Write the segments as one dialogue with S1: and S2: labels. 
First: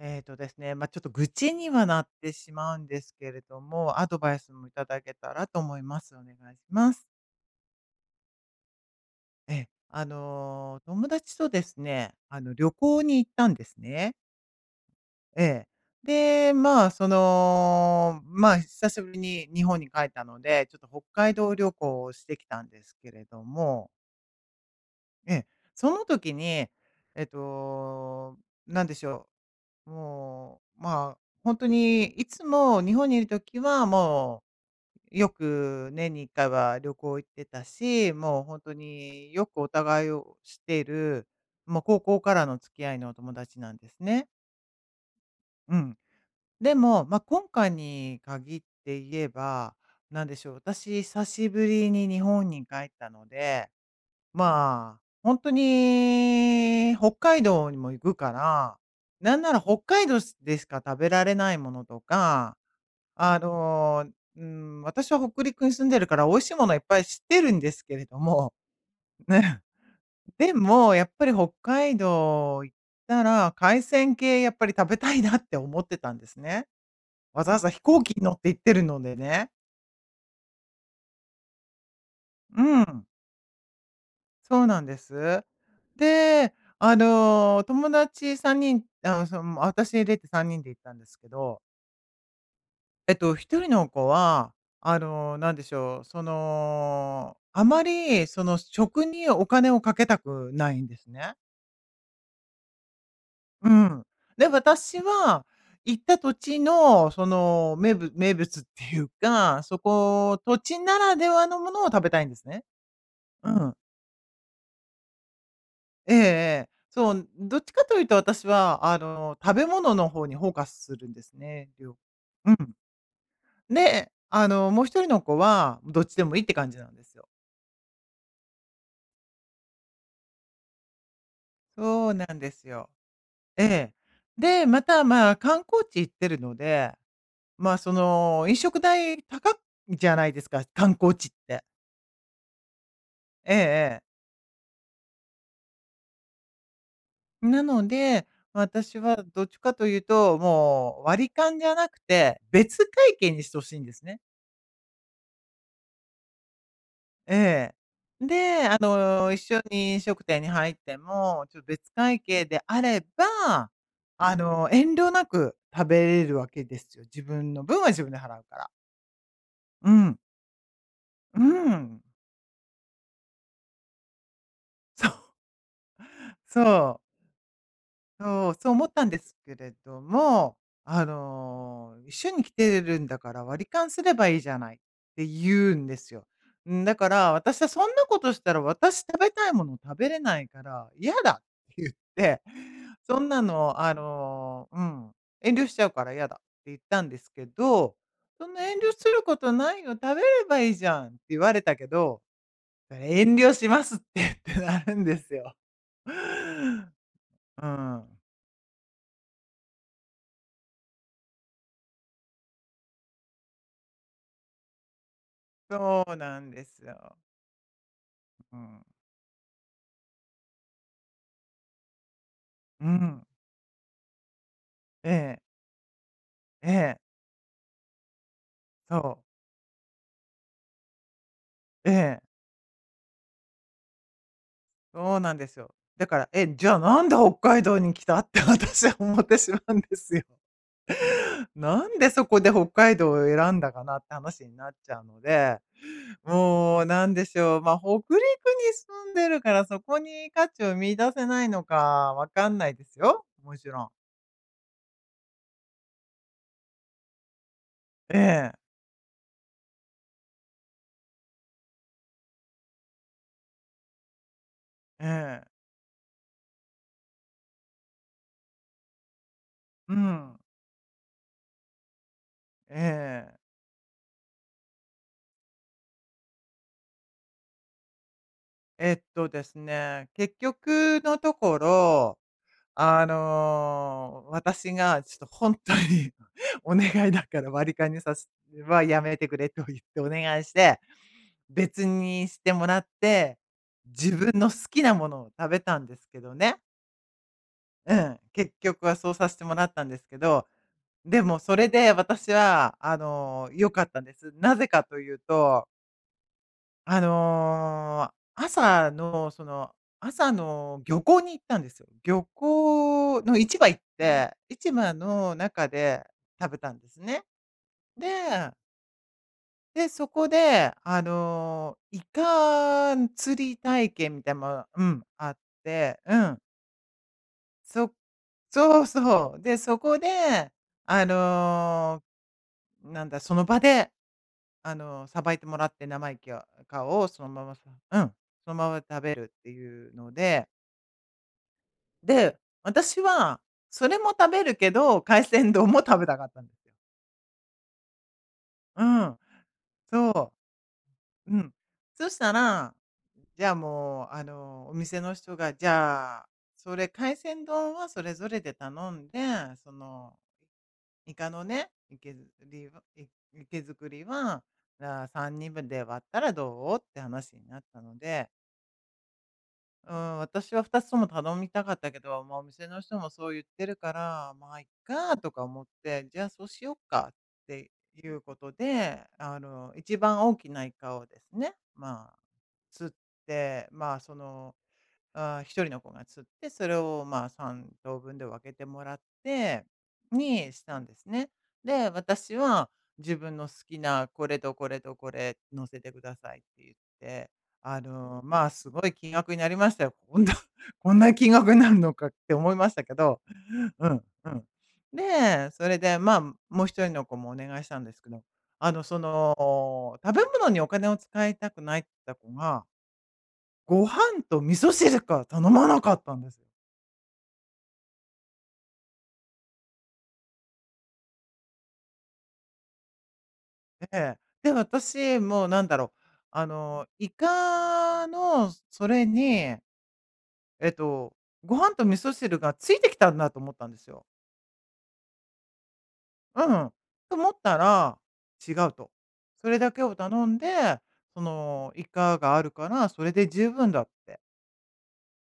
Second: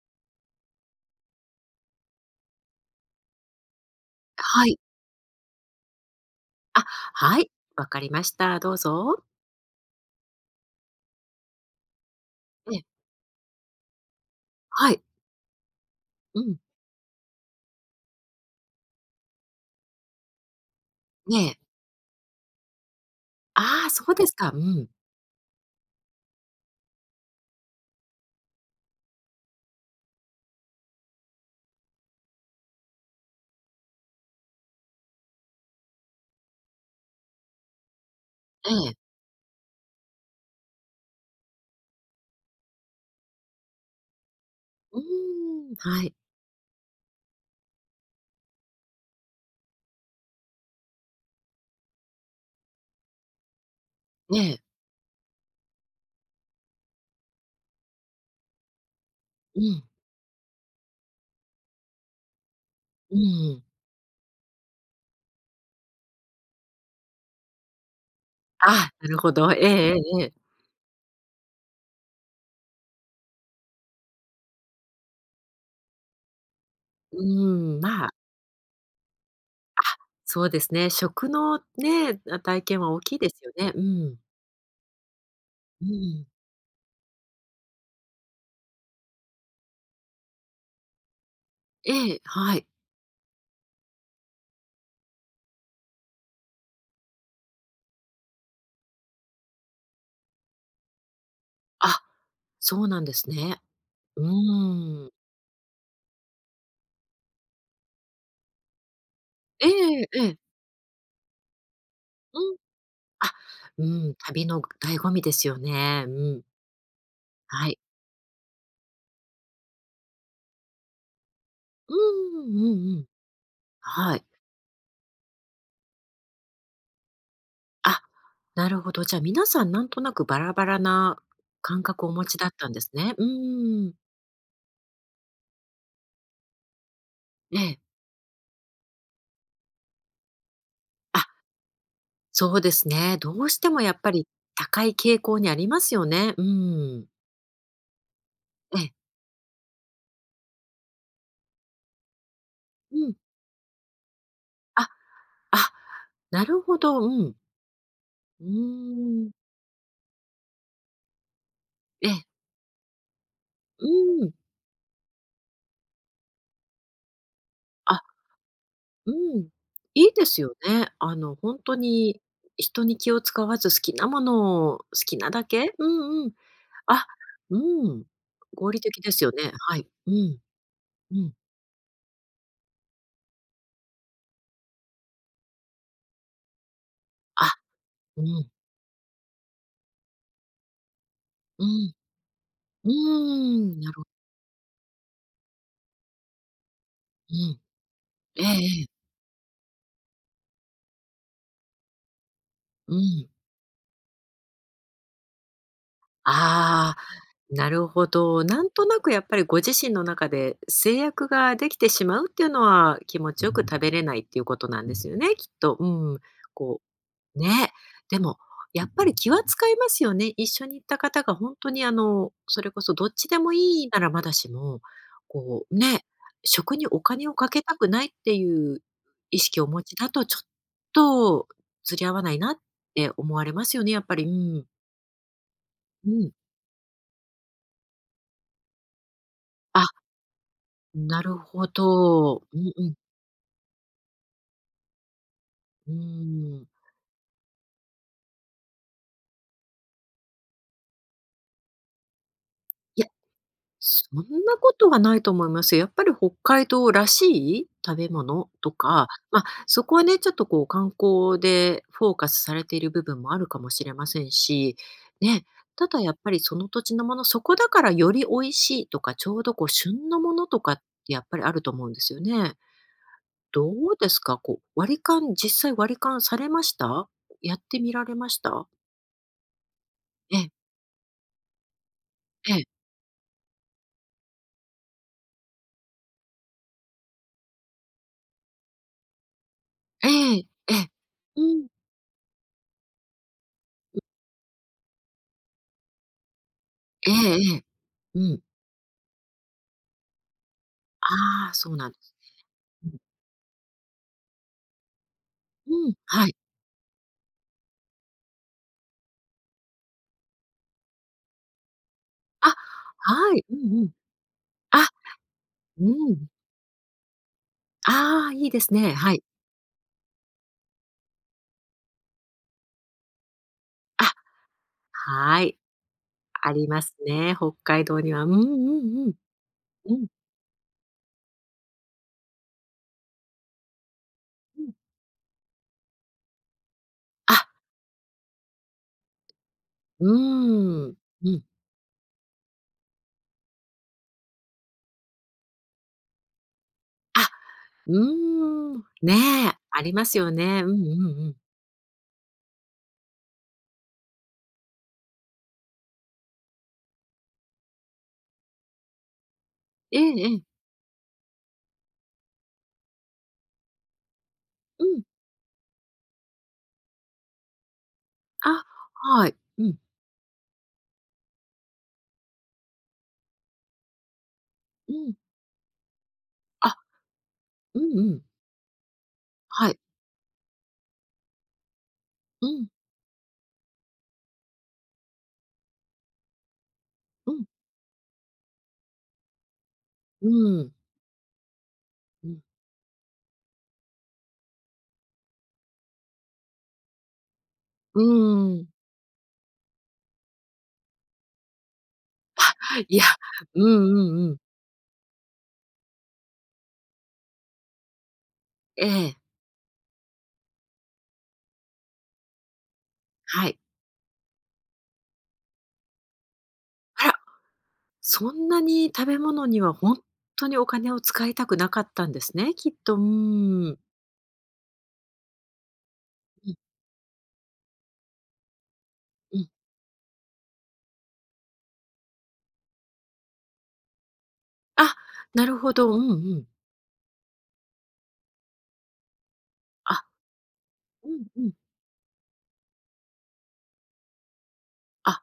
S1: ええとですね、まあ、ちょっと愚痴にはなってしまうんですけれども、アドバイス
S2: は
S1: もい
S2: い。
S1: ただけたらと思います。お願いし
S2: あ、
S1: ます。
S2: はい、わかりました。どうぞ。
S1: ええ、友達とですね、旅
S2: ええ、
S1: 行に行ったんですね。
S2: はい。
S1: ええ。
S2: う
S1: で、
S2: ん、
S1: まあ、まあ、久しぶりに日本に帰ったので、ちょっと北海道
S2: ねえ。
S1: 旅行をしてきたんですけれど
S2: ああ、
S1: も、
S2: そうですか。うん。
S1: ええ、その時に、えっと、なんでしょうもう、まあ、本当にいつも日本にいる時は、もうよく年に1回は旅行行ってたし、もう本
S2: え
S1: 当
S2: え。
S1: によくお互いを知っている、もう高校からの付き合いのお友達なんですね。
S2: うーん、
S1: うん。
S2: はい。
S1: でも、まあ、今回に限って言えば、なんでしょう、私久しぶりに日本に帰ったので、
S2: ねえ。
S1: まあ、本当に北海道にも行くから、なんな
S2: う
S1: ら北
S2: ん、
S1: 海道でしか食べられないものとか、
S2: う
S1: あ
S2: ん。
S1: の、うん、私は北陸に住んでるから美味しいものいっぱい知ってるんですけれども、
S2: ああ、なるほ
S1: ね、
S2: ど。え えええええ。
S1: でもやっぱり北海道行ったら、海鮮系やっぱり食べたいなって思ってたんですね。
S2: う
S1: わざわざ
S2: ーん、
S1: 飛行
S2: まあ、
S1: 機に乗って行ってるのでね。
S2: そうですね。食のね、体
S1: う
S2: 験は大
S1: ん。
S2: きいですよね。うん。
S1: そうなんです。
S2: うん。
S1: で、友達3人、私入れて3人で行ったんですけど、
S2: ええ、はい。
S1: 1人の子は、なんでしょう、あまり、食にお金をかけたくないんですね。
S2: あ、そうなんですね。
S1: うん。
S2: う
S1: で、私
S2: ーん。
S1: は、行った土地の、名物名物っていうか、
S2: え
S1: そ
S2: えええ。
S1: こ、土地ならではのものを食べたいんで
S2: う
S1: す
S2: ん。
S1: ね。
S2: あ、
S1: うん。
S2: うん、旅の醍醐味ですよね。う
S1: えええ
S2: ん。
S1: え。そう、どっ
S2: は
S1: ち
S2: い。
S1: かというと私は、食べ物の方にフォーカスするんですね、
S2: う
S1: 量、
S2: んうん
S1: う
S2: うん
S1: ん。
S2: うん。
S1: で、
S2: はい。
S1: もう一人の子は、どっちでもいいって感じなんですよ。
S2: あ、なるほど。じゃあ皆さんなんとなくバラバラな感覚
S1: そ
S2: をお
S1: う
S2: 持
S1: な
S2: ち
S1: ん
S2: だ
S1: で
S2: っ
S1: す
S2: たんです
S1: よ。
S2: ね。う
S1: え
S2: ーん。
S1: え。で、また、まあ、観光地行ってるので、
S2: え
S1: まあ、
S2: え。
S1: 飲食代高いじゃないですか、観光
S2: あ、
S1: 地って。
S2: そうですね。どう
S1: ええ
S2: してもやっ
S1: ええ。
S2: ぱり高い傾向にありますよね。うん。
S1: なので、
S2: ええ。
S1: 私はどっちかというと、もう割り勘じゃなくて、別
S2: うん。
S1: 会計にしてほしいんですね。
S2: あ、あ、なるほど。うん。
S1: ええ。
S2: う
S1: で、
S2: ーん。
S1: 一緒に飲食店に入っても、ちょっと別
S2: ええ。
S1: 会計であれば、
S2: うん。
S1: 遠慮なく食べれるわけですよ。自分の分は
S2: あ、
S1: 自分で払うから。
S2: うん。
S1: う
S2: いい
S1: ん。
S2: ですよね。
S1: う
S2: 本当
S1: ん。
S2: に人に気を使わず好きなものを好
S1: そう、
S2: きなだけ、うんうん。
S1: そう。
S2: あ、うん。
S1: そう、そ
S2: 合
S1: う
S2: 理
S1: 思っ
S2: 的
S1: たん
S2: で
S1: で
S2: すよ
S1: す
S2: ね。
S1: けれ
S2: はい。
S1: ど
S2: うん、
S1: も、
S2: うん。
S1: 一緒に来てるんだから割り勘すればいいじゃないって言うんですよ。だから
S2: あ、
S1: 私はそんなこ
S2: う
S1: とし
S2: ん、
S1: たら私食べたいもの食べれないから嫌だっ
S2: う
S1: て言
S2: ん、
S1: って、
S2: う
S1: そんなの、
S2: なるほど、
S1: うん、遠慮しちゃうから嫌だって言ったんです
S2: う
S1: け
S2: ん。
S1: ど、
S2: ええ
S1: そんな遠
S2: ええ。
S1: 慮することないよ、食べればいいじゃんって言われたけど、そ
S2: う
S1: れ
S2: ん。
S1: 遠慮しますって言ってなるんですよ。
S2: ああ、
S1: う
S2: なるほ
S1: ん。
S2: ど。なんとなくやっぱりご自身の中で制約ができてしまうっていうのは、気持ちよく食べれないっていうことなんですよね、きっと。
S1: そ
S2: う
S1: う
S2: ん。
S1: なんで
S2: こ
S1: すよ。
S2: うね、でも、
S1: うん。
S2: やっぱり気は使いますよね。一緒に行った方が本当にそれこ
S1: う
S2: そどっ
S1: ん。
S2: ちでもいいならまだしも、
S1: ええ、
S2: こうね、
S1: え
S2: 食に
S1: え、
S2: お金をかけたくないっていう
S1: そ
S2: 意
S1: う。
S2: 識をお持ちだと、ちょっと
S1: え
S2: 釣り合
S1: え、
S2: わないなって思われますよね、やっぱり。うん。
S1: そうなんですよ。だ
S2: う
S1: から、
S2: ん。
S1: え、じゃあなんで北海道に来たって私は思ってしまうん
S2: あ、
S1: ですよ。
S2: なる ほ
S1: なんでそこ
S2: ど。
S1: で
S2: う
S1: 北
S2: んうん。
S1: 海道を選んだかなって話になっちゃうので、
S2: うん。
S1: もうなんでしょう、北陸に住んでるからそこに価値を見出せないのかわかんないです
S2: いや、
S1: よ、もちろん。
S2: そんなことはないと思います。やっぱり北海道らしい食べ
S1: え
S2: 物
S1: え、
S2: とか、まあ、そこはね、ちょっとこう観光でフォーカスされている部分もあるかもしれませんし、
S1: え
S2: ね、
S1: え、
S2: ただやっぱりその土地のもの、そこだからより美味しいとか、ちょうどこう
S1: う
S2: 旬のも
S1: ん、
S2: のとかってやっぱりあると思うんですよね。
S1: ええ。
S2: どうですか？こう、割り勘実際割り勘されました？やってみられました？
S1: えっとですね、
S2: え
S1: 結
S2: え、
S1: 局のところ、
S2: ええ、
S1: 私がちょっと本当に お願いだから割り勘にさせはやめてくれと言って
S2: え
S1: お願い
S2: え、
S1: し
S2: え
S1: て、
S2: え。うん。
S1: 別にしてもらって、自分の好きなものを食べたんですけどね。
S2: ええええ。
S1: うん、
S2: うん。
S1: 結局はそうさせてもらったんですけど、でも
S2: ああ、
S1: それ
S2: そうなん
S1: で
S2: です。
S1: 私は、
S2: う
S1: 良かったんです。なぜかというと
S2: ん、うん、はい。
S1: あの、朝の、その、朝の漁港に行ったんですよ。漁
S2: あ、
S1: 港
S2: は
S1: の
S2: い。う
S1: 市場行
S2: ん
S1: っ
S2: うん。
S1: て、市
S2: あ、
S1: 場の中で
S2: うん。
S1: 食べたんですね。
S2: ああ、いい
S1: で、
S2: ですね。はい。
S1: そこで、イカ釣り体
S2: あ、
S1: 験みたいなのも、あっ
S2: はい。
S1: て、うん。
S2: ありますね、北海
S1: そ
S2: 道には。うんう
S1: そう
S2: んうん。
S1: そう。で、そ
S2: う
S1: こ
S2: ん、
S1: で、あの、なんだ、その場で
S2: うん。
S1: さばいてもらって生意気やかをその
S2: あ、
S1: ままさうん、そのまま食べるっていう
S2: う
S1: ので、
S2: ーん。うん。
S1: で、私はそれも食べるけど、海鮮丼も食べたかったんですよ。
S2: あ、うーん。
S1: うん、
S2: ねえ、ありますよ
S1: そ
S2: ね。うんうんう
S1: う、
S2: ん。
S1: うん。そしたら、じゃあもう、お店の人が、じゃあ、それ海鮮丼はそれぞれで頼んで、そ
S2: ええ
S1: の、
S2: ええ。
S1: イカのね、池けずりはい活けりは、
S2: うん。
S1: あ、3人分で割ったらどうって話になったので、
S2: あ、はい。うん。
S1: うん、私は2つとも頼みたかったけど、まあ、お店の人もそう言ってるから、まあ、いっ
S2: うん。
S1: かとか思って、じゃあそうしよ
S2: あ、
S1: っかって
S2: うんう
S1: いう
S2: ん。
S1: ことで、
S2: はい。
S1: 一番大きなイカをですね、まあ、
S2: うん。
S1: 釣って、まあ、あ、1人の子が釣って、それを、まあ、
S2: うん。
S1: 3等分で分けてもらって、
S2: う
S1: にし
S2: ーん。
S1: たんですね。で、
S2: う
S1: 私
S2: ん。
S1: は自分の好きなこれとこれとこれ乗せてくださいって言って、
S2: う
S1: まあ、
S2: ーん。
S1: すごい金額になりましたよ。こんな こんな金額になるのかって思いましたけ
S2: いや、
S1: ど、
S2: うん
S1: う
S2: う
S1: ん、
S2: ん
S1: う
S2: うん。
S1: ん。で、それで、まあ、もう一人の子もお願いしたんですけど、
S2: ええ、
S1: 食べ物にお金を使いたくないって言った子が
S2: はい。
S1: ご飯と味噌汁か、頼まなかったんですよ。
S2: あら。そんなに食べ物には本当にお金を使いたくなかったんですね、きっと。うーん。
S1: ええ。で、私、もう
S2: うん
S1: イカのそれ
S2: うん。
S1: に、えっと、ご飯と味噌汁がついてきたんだと思ったんですよ。
S2: あ、なるほど。うんう
S1: う
S2: ん。
S1: ん。と思ったら、違うと。それだけを
S2: あ、
S1: 頼んで、
S2: うんうん。
S1: イカがあるから、それで十分だって。
S2: あ、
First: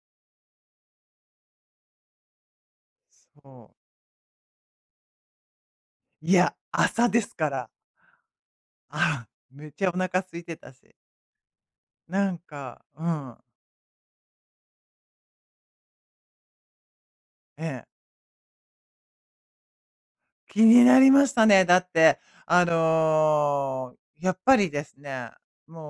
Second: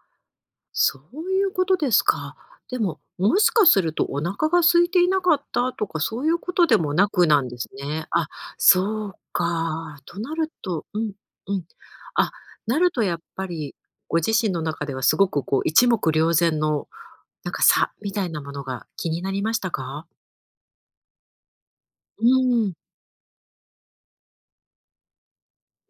S2: そういうことですか。でも、もしか
S1: そ
S2: す
S1: う。
S2: るとお腹が空いていなかったとか、そうい
S1: い
S2: うこ
S1: や、
S2: とでもな
S1: 朝で
S2: く
S1: す
S2: なん
S1: か
S2: です
S1: ら。
S2: ね。そう
S1: あ、めっちゃお
S2: か。と
S1: 腹
S2: な
S1: 空い
S2: る
S1: てた
S2: と、
S1: し。
S2: うんうん。あ、
S1: なん
S2: な
S1: か、
S2: ると
S1: う
S2: やっ
S1: ん、
S2: ぱり、ご自身の中ではすごくこう一目瞭然の、なんか
S1: ええ。
S2: 差みたいなものが気になりましたか？
S1: 気になりましたね。だって、
S2: うん、
S1: やっぱりですね、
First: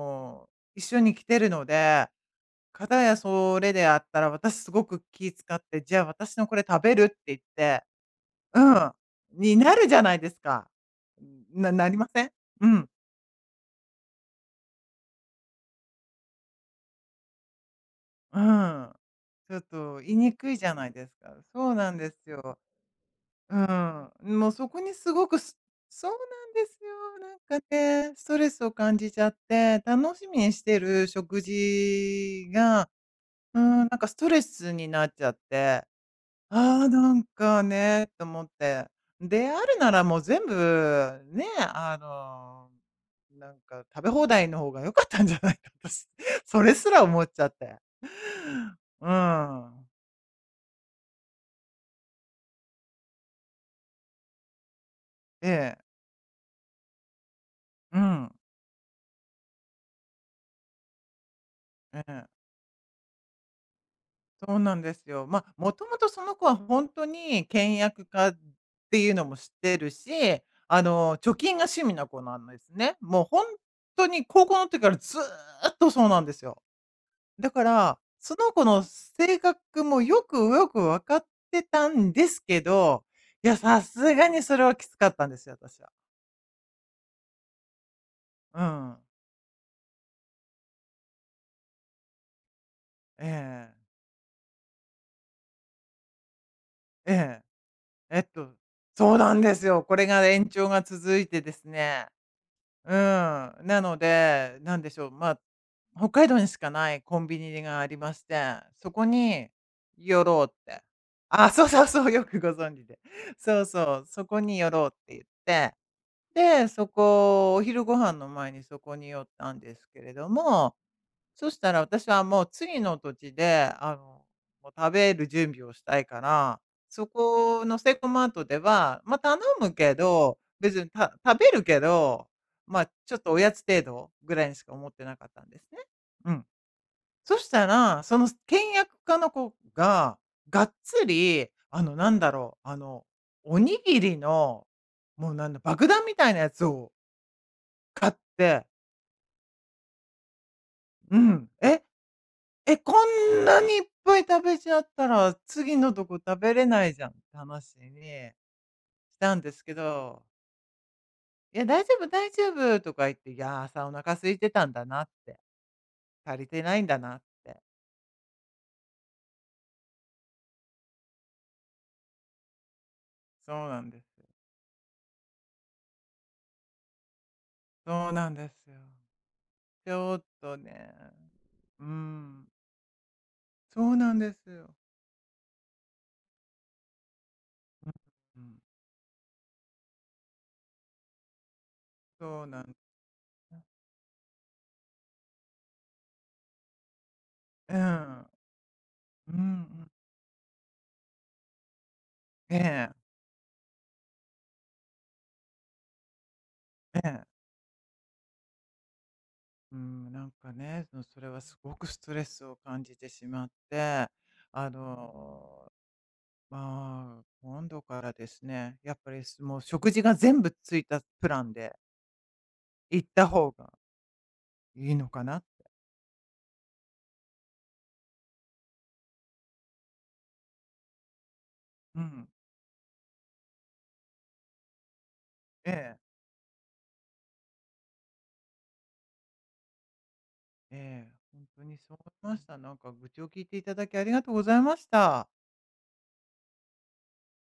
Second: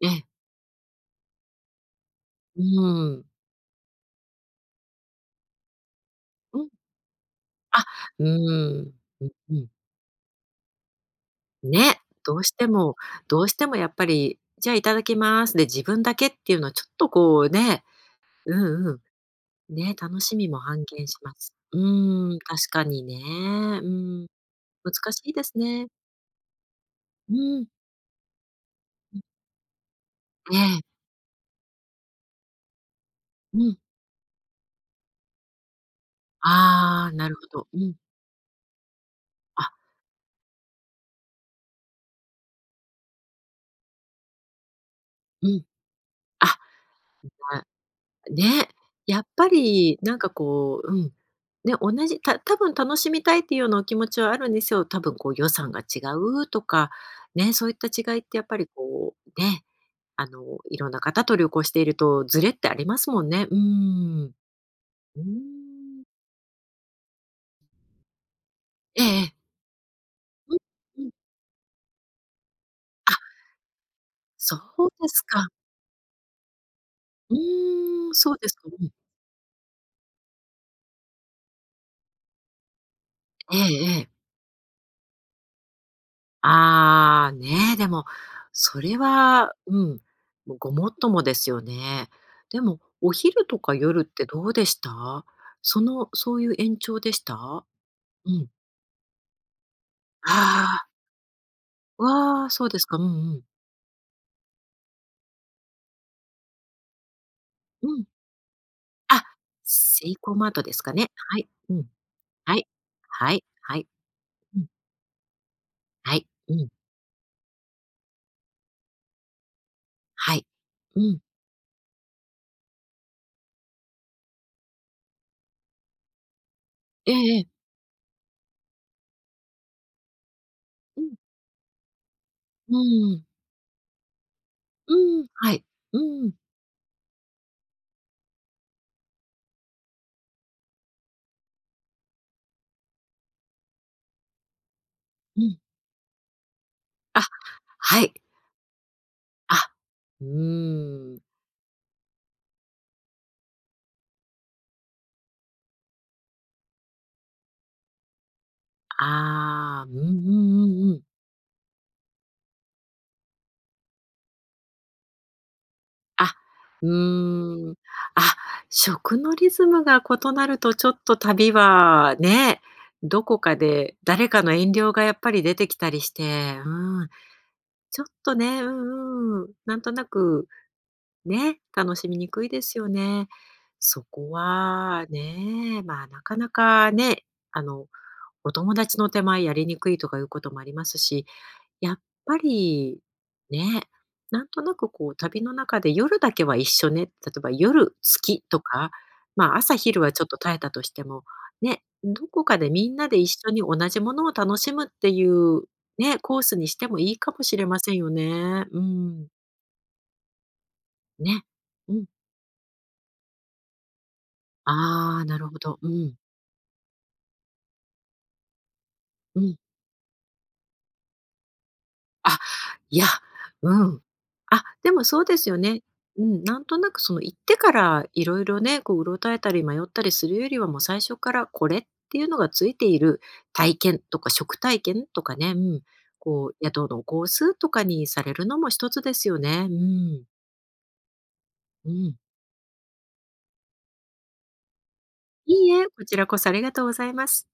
S2: ええ、
S1: う一緒に来てるので、
S2: う
S1: かたや
S2: ん、
S1: それであったら、私すごく気使って、じゃあ私のこ
S2: う
S1: れ
S2: ん、
S1: 食べるって言っ
S2: あ、
S1: て、
S2: う
S1: う
S2: ーん、
S1: ん、
S2: う
S1: に
S2: ん、
S1: なるじゃないですか。ななり
S2: ね、
S1: ません？
S2: どうして
S1: うん、
S2: もどうしてもやっぱり、じゃあいただきますで自分だけっていうのはちょっとこうね、
S1: う
S2: うん
S1: ん。
S2: う
S1: ちょっ
S2: ん、ね、
S1: と言い
S2: 楽
S1: に
S2: しみ
S1: く
S2: も
S1: いじゃ
S2: 半
S1: ない
S2: 減
S1: です
S2: しま
S1: か。
S2: す。
S1: そう
S2: う
S1: なんです
S2: ーん、
S1: よ。
S2: 確かに
S1: う
S2: ね、う
S1: ん、
S2: ん、
S1: もうそこにす
S2: 難し
S1: ご
S2: い
S1: く
S2: です
S1: す
S2: ね。
S1: そうなんですよ。
S2: う
S1: なんか
S2: ん、
S1: ね、ストレスを感じちゃって、楽しみに
S2: え
S1: して
S2: え、
S1: る食事が、
S2: う
S1: うん、
S2: ん、
S1: なんかストレスになっちゃって、ああ、
S2: ああ、
S1: なん
S2: なるほ
S1: か
S2: ど、うん、
S1: ね、と思って。であ
S2: あ、
S1: るならもう全部、ね、あの、なんか食べ放題の方が良かったんじゃ
S2: う
S1: ない
S2: ん、
S1: か、私。
S2: あ、
S1: それすら思っちゃって。
S2: なね、
S1: う
S2: やっぱ
S1: ん。
S2: りなんかこう、うん、ね、同じた多分楽しみたいっていうようなお気持ちはあるんですよ。多分こう予
S1: え
S2: 算
S1: え、
S2: が違うとか、ね、そういった
S1: う
S2: 違いっ
S1: ん、
S2: てやっぱりこう、ね、あの、いろんな方と旅行している
S1: え
S2: と
S1: え。
S2: ズレってありますもんね。うん。
S1: そうなんです
S2: うー
S1: よ。まあ、もとも
S2: ん。
S1: とその子は本当に倹約家って
S2: ええ
S1: いうの
S2: え
S1: も
S2: え。
S1: 知ってるし、
S2: うん、うん。
S1: 貯金が趣味な子なんですね。
S2: あ、
S1: もう本当に高
S2: そ
S1: 校の時
S2: う
S1: から
S2: で
S1: ず
S2: す
S1: ー
S2: か。
S1: っとそうなんですよ。
S2: う
S1: だから、
S2: ーん、そ
S1: そ
S2: うで
S1: の
S2: す
S1: 子
S2: か。
S1: の
S2: うん。
S1: 性格もよくよく分かってたんですけど、いや、
S2: え
S1: さ
S2: えええ。
S1: すがにそれはきつかったんですよ、私は。
S2: ああ、ねえ、でも、
S1: う
S2: それ
S1: ん。
S2: は、うん、もうごもっともですよね。でも、お
S1: え
S2: 昼とか
S1: え。
S2: 夜ってどうでした？その、そういう延長で
S1: え
S2: し
S1: え。
S2: た？
S1: えっ
S2: うん。
S1: とそうなんですよ。これが延長
S2: あ
S1: が続いてです
S2: あ、
S1: ね、
S2: わあ、そうです
S1: うん。
S2: か。うんうん。
S1: なので、なんでしょう、まあ、北海道にしかないコンビニがあ
S2: う
S1: り
S2: ん。
S1: まして、そこ
S2: あ、
S1: に
S2: セイ
S1: 寄
S2: コー
S1: ろう
S2: マ
S1: っ
S2: ートです
S1: て。
S2: かね。はい。
S1: あ、そう
S2: うん。
S1: そうそう、よくご
S2: はい。
S1: 存知で。
S2: はい。
S1: そう
S2: は
S1: そ
S2: い。
S1: う、そこ
S2: う
S1: に
S2: ん。
S1: 寄ろうって言って、
S2: はい。うん。
S1: で、そこ、お昼ご飯の前にそこに寄ったんですけれど
S2: はい。
S1: も、
S2: うん。
S1: そしたら私はもう次の土地で、もう食べる準備をしたいから、そ
S2: ええええ。
S1: このセイコーマートでは、頼むけど、別に
S2: うん。
S1: 食べるけど、
S2: う
S1: ちょっ
S2: ん。
S1: とおやつ程度ぐらいにしか思ってな
S2: うん、
S1: かったん
S2: は
S1: で
S2: い。
S1: すね。
S2: う
S1: う
S2: ん。
S1: ん。そしたら、その倹約家の子が、がっつり、おにぎりの、もう
S2: う
S1: なん
S2: ん。
S1: だ、爆弾みたいなやつを
S2: あ、は
S1: 買
S2: い。
S1: って、
S2: あ、うーん。
S1: うん。え、こんなにいっぱい食べちゃったら、次のとこ食べれないじゃんって話にしたんですけ
S2: ああ、うんうんう
S1: ど、
S2: んうん。
S1: いや、大丈夫大丈夫とか言って、いや、朝お腹空いてたんだなって、
S2: あ、
S1: 足りてない
S2: う
S1: んだなって。
S2: ーん。あ、食のリズムが異なるとちょっと旅はね、どこ
S1: そ
S2: か
S1: うなん
S2: で
S1: ですよ。
S2: 誰かの遠慮がやっぱり出てきたりして、うん、ちょっ
S1: そうなん
S2: と
S1: で
S2: ね、う
S1: すよ。
S2: んうん、なん
S1: ち
S2: とな
S1: ょっ
S2: く
S1: とね、
S2: ね、
S1: う
S2: 楽しみにく
S1: ん、
S2: いですよね。
S1: そう
S2: そ
S1: なん
S2: こ
S1: ですよ。
S2: はね、まあ、なかなかね、あの、
S1: うん、う
S2: お
S1: ん、
S2: 友達の手前やりにくいとかいうこともありますし、やっぱ
S1: そうなんです。
S2: り、ね、なんとなくこう旅の中で夜だけは一緒、ね、例えば
S1: う
S2: 夜
S1: ん、
S2: 月とか、
S1: うんう
S2: まあ朝
S1: ん、
S2: 昼はちょっと耐えたとしても、ね、どこ
S1: え
S2: かでみ
S1: え、
S2: んなで一緒に同じものを楽しむっていう、ね、コースにしても
S1: え
S2: いい
S1: え。
S2: かもしれませんよね。うん。
S1: うん、なんかね、それは
S2: ね。
S1: すごく
S2: う
S1: ス
S2: ん。
S1: トレスを感じてしまって、あ
S2: ああ、なるほ
S1: の、
S2: ど。うん。
S1: まあ、今度からですね、やっぱり、
S2: うん。
S1: もう食事が全部ついたプランで
S2: あ、い
S1: 行
S2: や、
S1: った方が
S2: うん。で
S1: いい
S2: も
S1: の
S2: そう
S1: か
S2: で
S1: な。
S2: すよね。うん、なんとなくその、行ってからいろいろね、こう、うろたえたり迷ったりするよりは、もう最初からこれっ
S1: う
S2: ていう
S1: ん。
S2: のがついている体験とか、食体験とかね、う
S1: え
S2: ん、
S1: え、
S2: こう、宿のコースとかにされるのも一つですよね。うん、
S1: ええ、本当に
S2: う
S1: そう
S2: ん。
S1: 思いました。なんか愚痴を聞いていただきありがとうございました。
S2: いいえ、こちらこそありがとうございます。